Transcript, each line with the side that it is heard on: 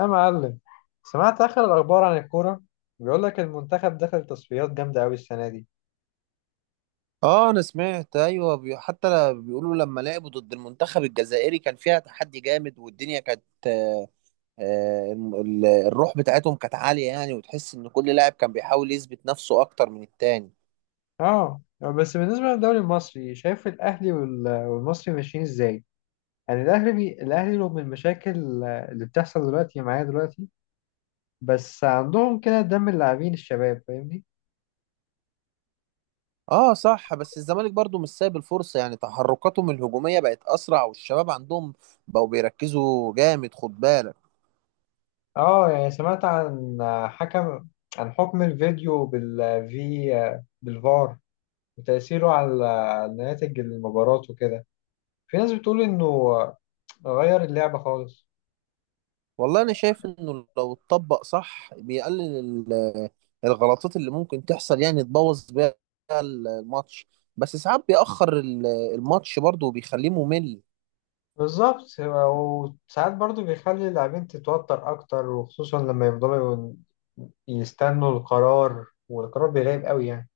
left: يا معلم، سمعت آخر الأخبار عن الكورة. بيقول لك المنتخب دخل تصفيات جامدة أوي السنة دي.
right: اه، انا سمعت ايوه. بيقولوا لما لعبوا ضد المنتخب الجزائري كان فيها تحدي جامد والدنيا كانت الروح بتاعتهم كانت عالية، يعني وتحس ان كل لاعب كان بيحاول يثبت نفسه اكتر من التاني.
left: اه، بس بالنسبة للدوري المصري شايف الأهلي والمصري ماشيين إزاي؟ يعني الأهلي الأهلي رغم المشاكل اللي بتحصل دلوقتي معايا دلوقتي، بس عندهم كده دم اللاعبين الشباب، فاهمني؟
right: اه، صح. بس الزمالك برضو مش سايب الفرصة، يعني تحركاتهم الهجومية بقت اسرع والشباب عندهم بقوا بيركزوا جامد، خد بالك.
left: اه، يعني سمعت حكم عن حكم الفيديو بالفار وتأثيره على نتائج المباراة وكده. في ناس بتقول إنه غير اللعبة خالص.
right: والله انا شايف انه لو اتطبق صح بيقلل ال- الغلطات اللي ممكن تحصل يعني تبوظ بيها الماتش. بس ساعات بيأخر الماتش برضه وبيخليه ممل.
left: بالظبط، وساعات برضو بيخلي اللاعبين تتوتر أكتر، وخصوصا لما يفضلوا يستنوا القرار والقرار بيغيب قوي يعني.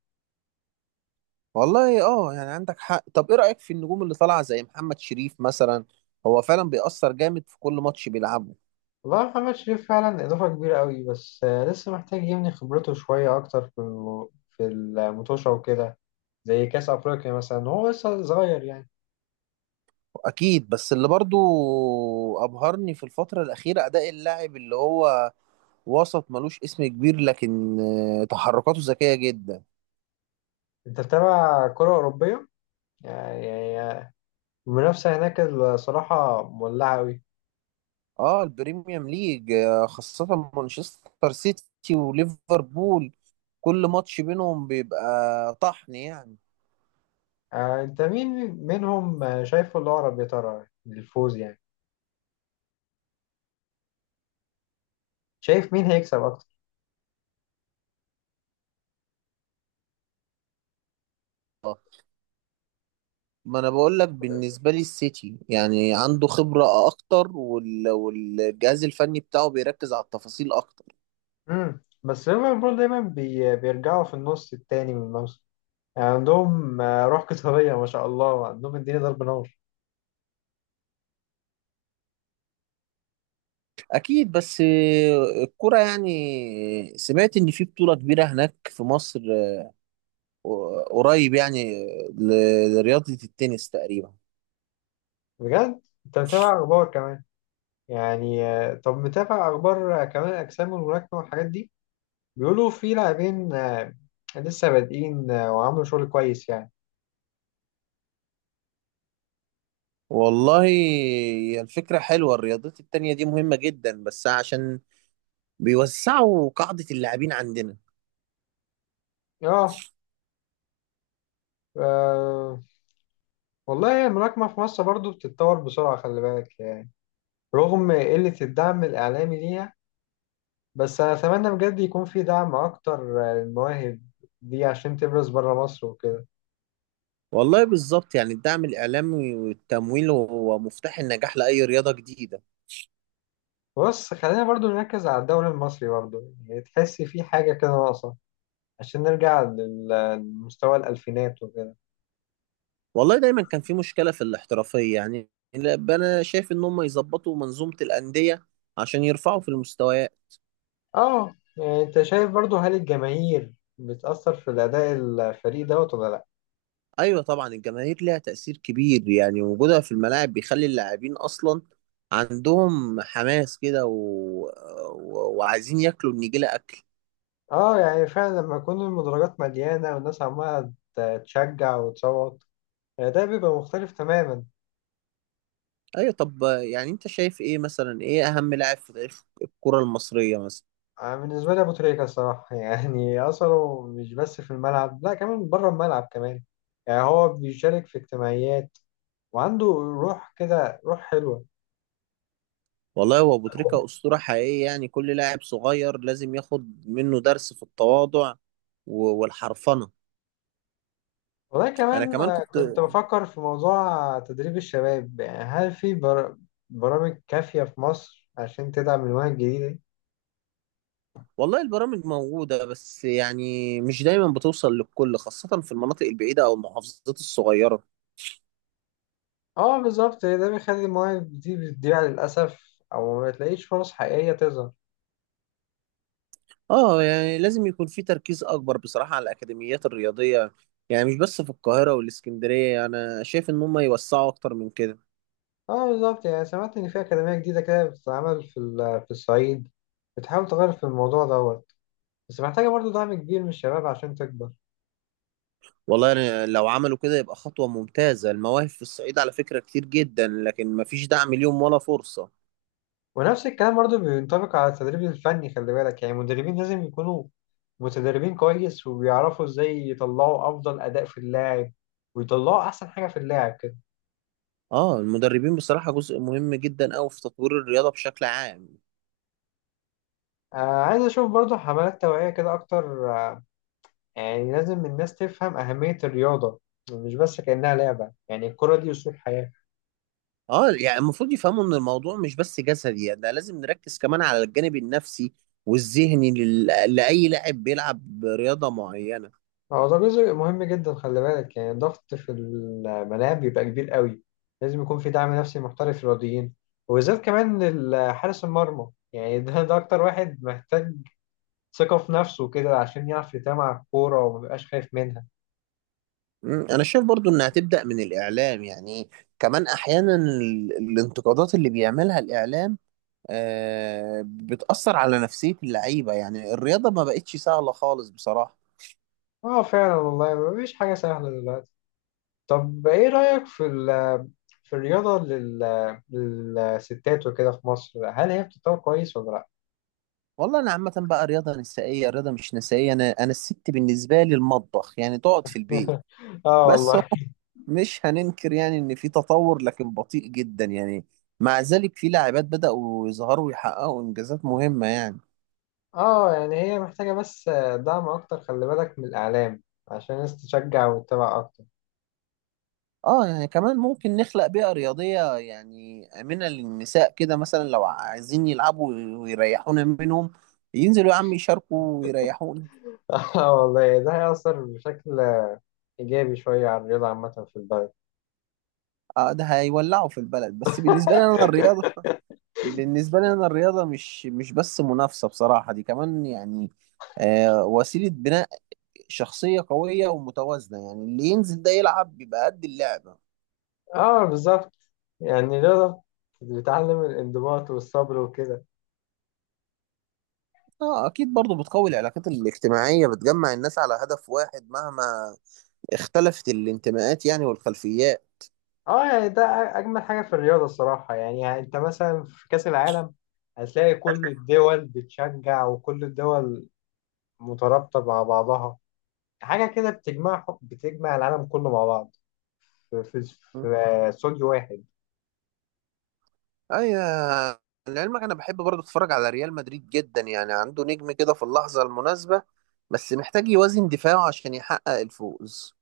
right: والله اه، يعني عندك حق. طب ايه رأيك في النجوم اللي طالعة زي محمد شريف مثلا؟ هو فعلا بيأثر جامد في كل ماتش بيلعبه.
left: والله محمد شريف فعلا إضافة كبيرة قوي، بس لسه محتاج يبني خبرته شوية أكتر في في المطوشة وكده، زي كأس أفريقيا مثلا. هو لسه صغير يعني.
right: اكيد. بس اللي برضه ابهرني في الفترة الأخيرة اداء اللاعب اللي هو وسط ملوش اسم كبير، لكن تحركاته ذكية جدا.
left: أنت بتتابع كرة أوروبية؟ يعني المنافسة هناك الصراحة مولعة قوي.
right: اه، البريميوم ليج، خاصة مانشستر سيتي وليفربول. كل ماتش بينهم بيبقى طحن يعني.
left: انت مين منهم شايفه الأقرب يا ترى للفوز يعني؟ شايف مين هيكسب أكتر؟
right: ما انا بقول لك، بالنسبة لي السيتي يعني عنده خبرة اكتر، والجهاز الفني بتاعه بيركز على التفاصيل اكتر.
left: بس ليفربول دايما بيرجعوا في النص التاني من الموسم، يعني عندهم روح قتالية ما شاء الله، عندهم الدنيا ضرب نار.
right: اكيد. بس الكرة، يعني سمعت ان في بطولة كبيرة هناك في مصر قريب، يعني لرياضة التنس تقريبا.
left: بجد؟ انت متابع أخبار كمان يعني؟ طب متابع أخبار كمان أجسام الملاكمة والحاجات دي؟ بيقولوا في لاعبين لسه بادئين وعملوا شغل كويس يعني.
right: والله هي الفكرة حلوة. الرياضات التانية دي مهمة جدا، بس عشان بيوسعوا قاعدة اللاعبين عندنا.
left: اه. آه، والله الملاكمة في مصر برضو بتتطور بسرعة، خلي بالك، رغم قلة الدعم الإعلامي ليها. بس أنا أتمنى بجد يكون في دعم أكتر للمواهب دي عشان تبرز بره مصر وكده.
right: والله بالظبط. يعني الدعم الإعلامي والتمويل هو مفتاح النجاح لأي رياضة جديدة.
left: بص، خلينا برضو نركز على الدوري المصري برضو. يعني تحس في حاجة كده ناقصة عشان نرجع لمستوى الألفينات وكده.
right: والله دايما كان في مشكلة في الاحترافية. يعني أنا شايف إن هم يظبطوا منظومة الأندية عشان يرفعوا في المستويات.
left: اه، يعني أنت شايف برضو هل الجماهير بتأثر في الأداء الفريق دوت ولا لأ؟
right: أيوة طبعا. الجماهير ليها تأثير كبير، يعني وجودها في الملاعب بيخلي اللاعبين أصلا عندهم حماس كده وعايزين ياكلوا النجيلة.
left: اه، يعني فعلا لما يكون المدرجات مليانة والناس عمالة تشجع وتصوت، يعني ده بيبقى مختلف تماما.
right: ايوه. طب يعني انت شايف ايه مثلا، ايه اهم لاعب في تاريخ الكرة المصرية مثلا؟
left: أنا بالنسبة لي أبو تريكة الصراحة يعني أثره مش بس في الملعب، لا كمان بره الملعب كمان. يعني هو بيشارك في اجتماعيات، وعنده روح كده، روح حلوة.
right: والله هو ابو تريكة اسطورة حقيقية. يعني كل لاعب صغير لازم ياخد منه درس في التواضع والحرفنة.
left: والله
right: انا
left: كمان
right: كمان كنت.
left: كنت بفكر في موضوع تدريب الشباب. يعني هل في برامج كافية في مصر عشان تدعم المواهب الجديدة؟
right: والله البرامج موجودة. بس يعني مش دايما بتوصل للكل، خاصة في المناطق البعيدة او المحافظات الصغيرة.
left: اه بالظبط، ده بيخلي المواهب دي بتضيع للأسف أو ما تلاقيش فرص حقيقية تظهر.
right: اه، يعني لازم يكون في تركيز اكبر بصراحة على الاكاديميات الرياضية. يعني مش بس في القاهرة والاسكندرية، انا شايف ان هم يوسعوا اكتر من كده.
left: اه بالظبط، يعني سمعت ان في اكاديميه جديده كده بتتعمل في الصعيد، بتحاول تغير في الموضوع دوت، بس محتاجه برضه دعم كبير من الشباب عشان تكبر.
right: والله يعني لو عملوا كده يبقى خطوة ممتازة. المواهب في الصعيد على فكرة كتير جدا، لكن مفيش دعم ليهم ولا فرصة.
left: ونفس الكلام برضه بينطبق على التدريب الفني، خلي بالك. يعني المدربين لازم يكونوا متدربين كويس وبيعرفوا ازاي يطلعوا افضل اداء في اللاعب، ويطلعوا احسن حاجه في اللاعب كده.
right: اه. المدربين بصراحة جزء مهم جدا أوي في تطوير الرياضة بشكل عام.
left: آه. عايز اشوف برضه حملات توعيه كده اكتر، يعني لازم الناس تفهم اهميه الرياضه، مش بس كانها لعبه. يعني الكره دي اسلوب حياه.
right: اه، يعني المفروض يفهموا ان الموضوع مش بس جسدي. يعني ده لازم نركز كمان على الجانب النفسي والذهني لأي لاعب بيلعب رياضة معينة.
left: هو ده جزء مهم جدا، خلي بالك. يعني الضغط في الملاعب بيبقى كبير قوي، لازم يكون في دعم نفسي محترف للرياضيين، وبالذات كمان حارس المرمى. يعني ده أكتر واحد محتاج ثقة في نفسه كده، عشان يعرف يتابع على الكورة ومبيبقاش خايف منها.
right: انا شايف برضو انها تبدأ من الإعلام. يعني كمان احيانا الانتقادات اللي بيعملها الإعلام بتأثر على نفسية اللعيبة. يعني الرياضة ما بقتش سهلة خالص بصراحة.
left: اه فعلا والله، مفيش حاجة سهلة دلوقتي. طب ايه رأيك في الرياضة للستات وكده في مصر، هل هي بتتطور كويس ولا لأ؟
right: والله أنا عامة بقى رياضة نسائية رياضة مش نسائية، أنا الست بالنسبة لي المطبخ، يعني تقعد في البيت.
left: اه
right: بس هو
left: والله.
right: مش هننكر، يعني إن في تطور لكن بطيء جدا. يعني مع ذلك في لاعبات بدأوا يظهروا ويحققوا إنجازات مهمة يعني.
left: اه يعني هي محتاجة بس دعم أكتر، خلي بالك، من الإعلام، عشان الناس تشجع وتتابع أكتر.
right: اه، يعني كمان ممكن نخلق بيئة رياضية يعني آمنة للنساء، كده مثلا لو عايزين يلعبوا ويريحونا منهم ينزلوا يا عم يشاركوا ويريحونا.
left: اه والله، ده هيأثر بشكل إيجابي شوية على الرياضة عامة في البلد.
right: اه، ده هيولعوا في البلد. بس بالنسبة لي انا الرياضة مش بس منافسة بصراحة، دي كمان يعني وسيلة بناء شخصية قوية ومتوازنة، يعني اللي ينزل ده يلعب بيبقى قد اللعبة.
left: اه بالظبط، يعني الرياضة بتعلم الانضباط والصبر وكده.
right: اه اكيد. برضو بتقوي العلاقات الاجتماعية، بتجمع الناس على هدف واحد مهما اختلفت الانتماءات، يعني والخلفيات.
left: اه يعني ده أجمل حاجة في الرياضة الصراحة. يعني أنت مثلا في كأس العالم هتلاقي كل الدول بتشجع، وكل الدول مترابطة مع بعضها، حاجة كده بتجمع العالم كله مع بعض في في في استوديو واحد.
right: ايوه. لعلمك انا بحب برضه اتفرج على ريال مدريد جدا، يعني عنده نجم كده في اللحظه المناسبه، بس محتاج يوازن دفاعه عشان يحقق الفوز.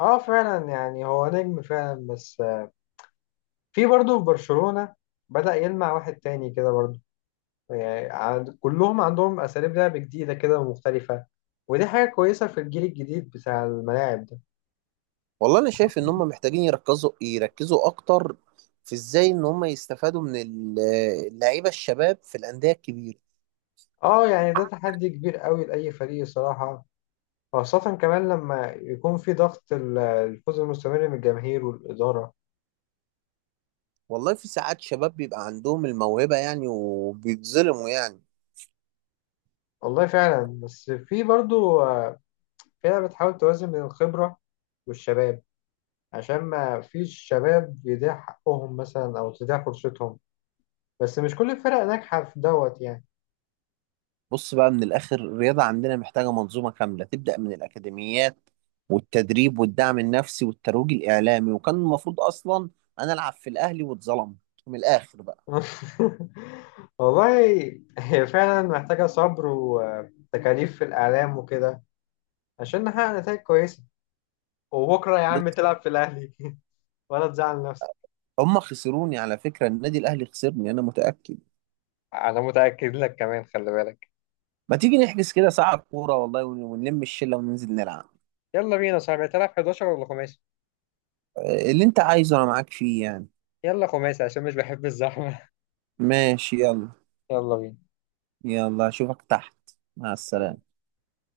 left: اه فعلا، يعني هو نجم فعلا، بس في برضه في برشلونة بدأ يلمع واحد تاني كده برضه. يعني كلهم عندهم أساليب لعب جديدة كده ومختلفة، ودي حاجة كويسة في الجيل الجديد بتاع الملاعب ده.
right: والله انا شايف ان هم محتاجين يركزوا اكتر في ازاي ان هم يستفادوا من اللعيبه الشباب في الانديه الكبيره.
left: اه يعني ده تحدي كبير قوي لأي فريق الصراحة، خاصة كمان لما يكون في ضغط الفوز المستمر من الجماهير والإدارة.
right: والله في ساعات شباب بيبقى عندهم الموهبه يعني، وبيتظلموا يعني.
left: والله فعلا، بس في برضه فرقة بتحاول توازن بين الخبرة والشباب، عشان ما فيش شباب يضيع حقهم مثلا او تضيع فرصتهم، بس مش كل الفرق ناجحة في دوت يعني.
right: بص بقى، من الآخر الرياضة عندنا محتاجة منظومة كاملة تبدأ من الأكاديميات والتدريب والدعم النفسي والترويج الإعلامي. وكان المفروض أصلا أنا ألعب في الأهلي واتظلمت، من الآخر بقى.
left: والله هي فعلا محتاجة صبر وتكاليف في الإعلام وكده عشان نحقق نتائج كويسة. وبكرة يا عم
right: بص،
left: تلعب في الأهلي ولا تزعل نفسك.
right: هم خسروني على فكرة. النادي الأهلي خسرني، أنا متأكد.
left: انا متاكد لك كمان، خلي بالك.
right: ما تيجي نحجز كده ساعة كورة والله ونلم الشلة وننزل نلعب.
left: يلا بينا يا صاحبي، تلعب 11 ولا خماسي؟
right: اللي أنت عايزه أنا معاك فيه يعني.
left: يلا خماسي، عشان مش بحب الزحمه.
right: ماشي، يلا.
left: يلا
right: يلا أشوفك تحت. مع
left: بينا.
right: السلامة.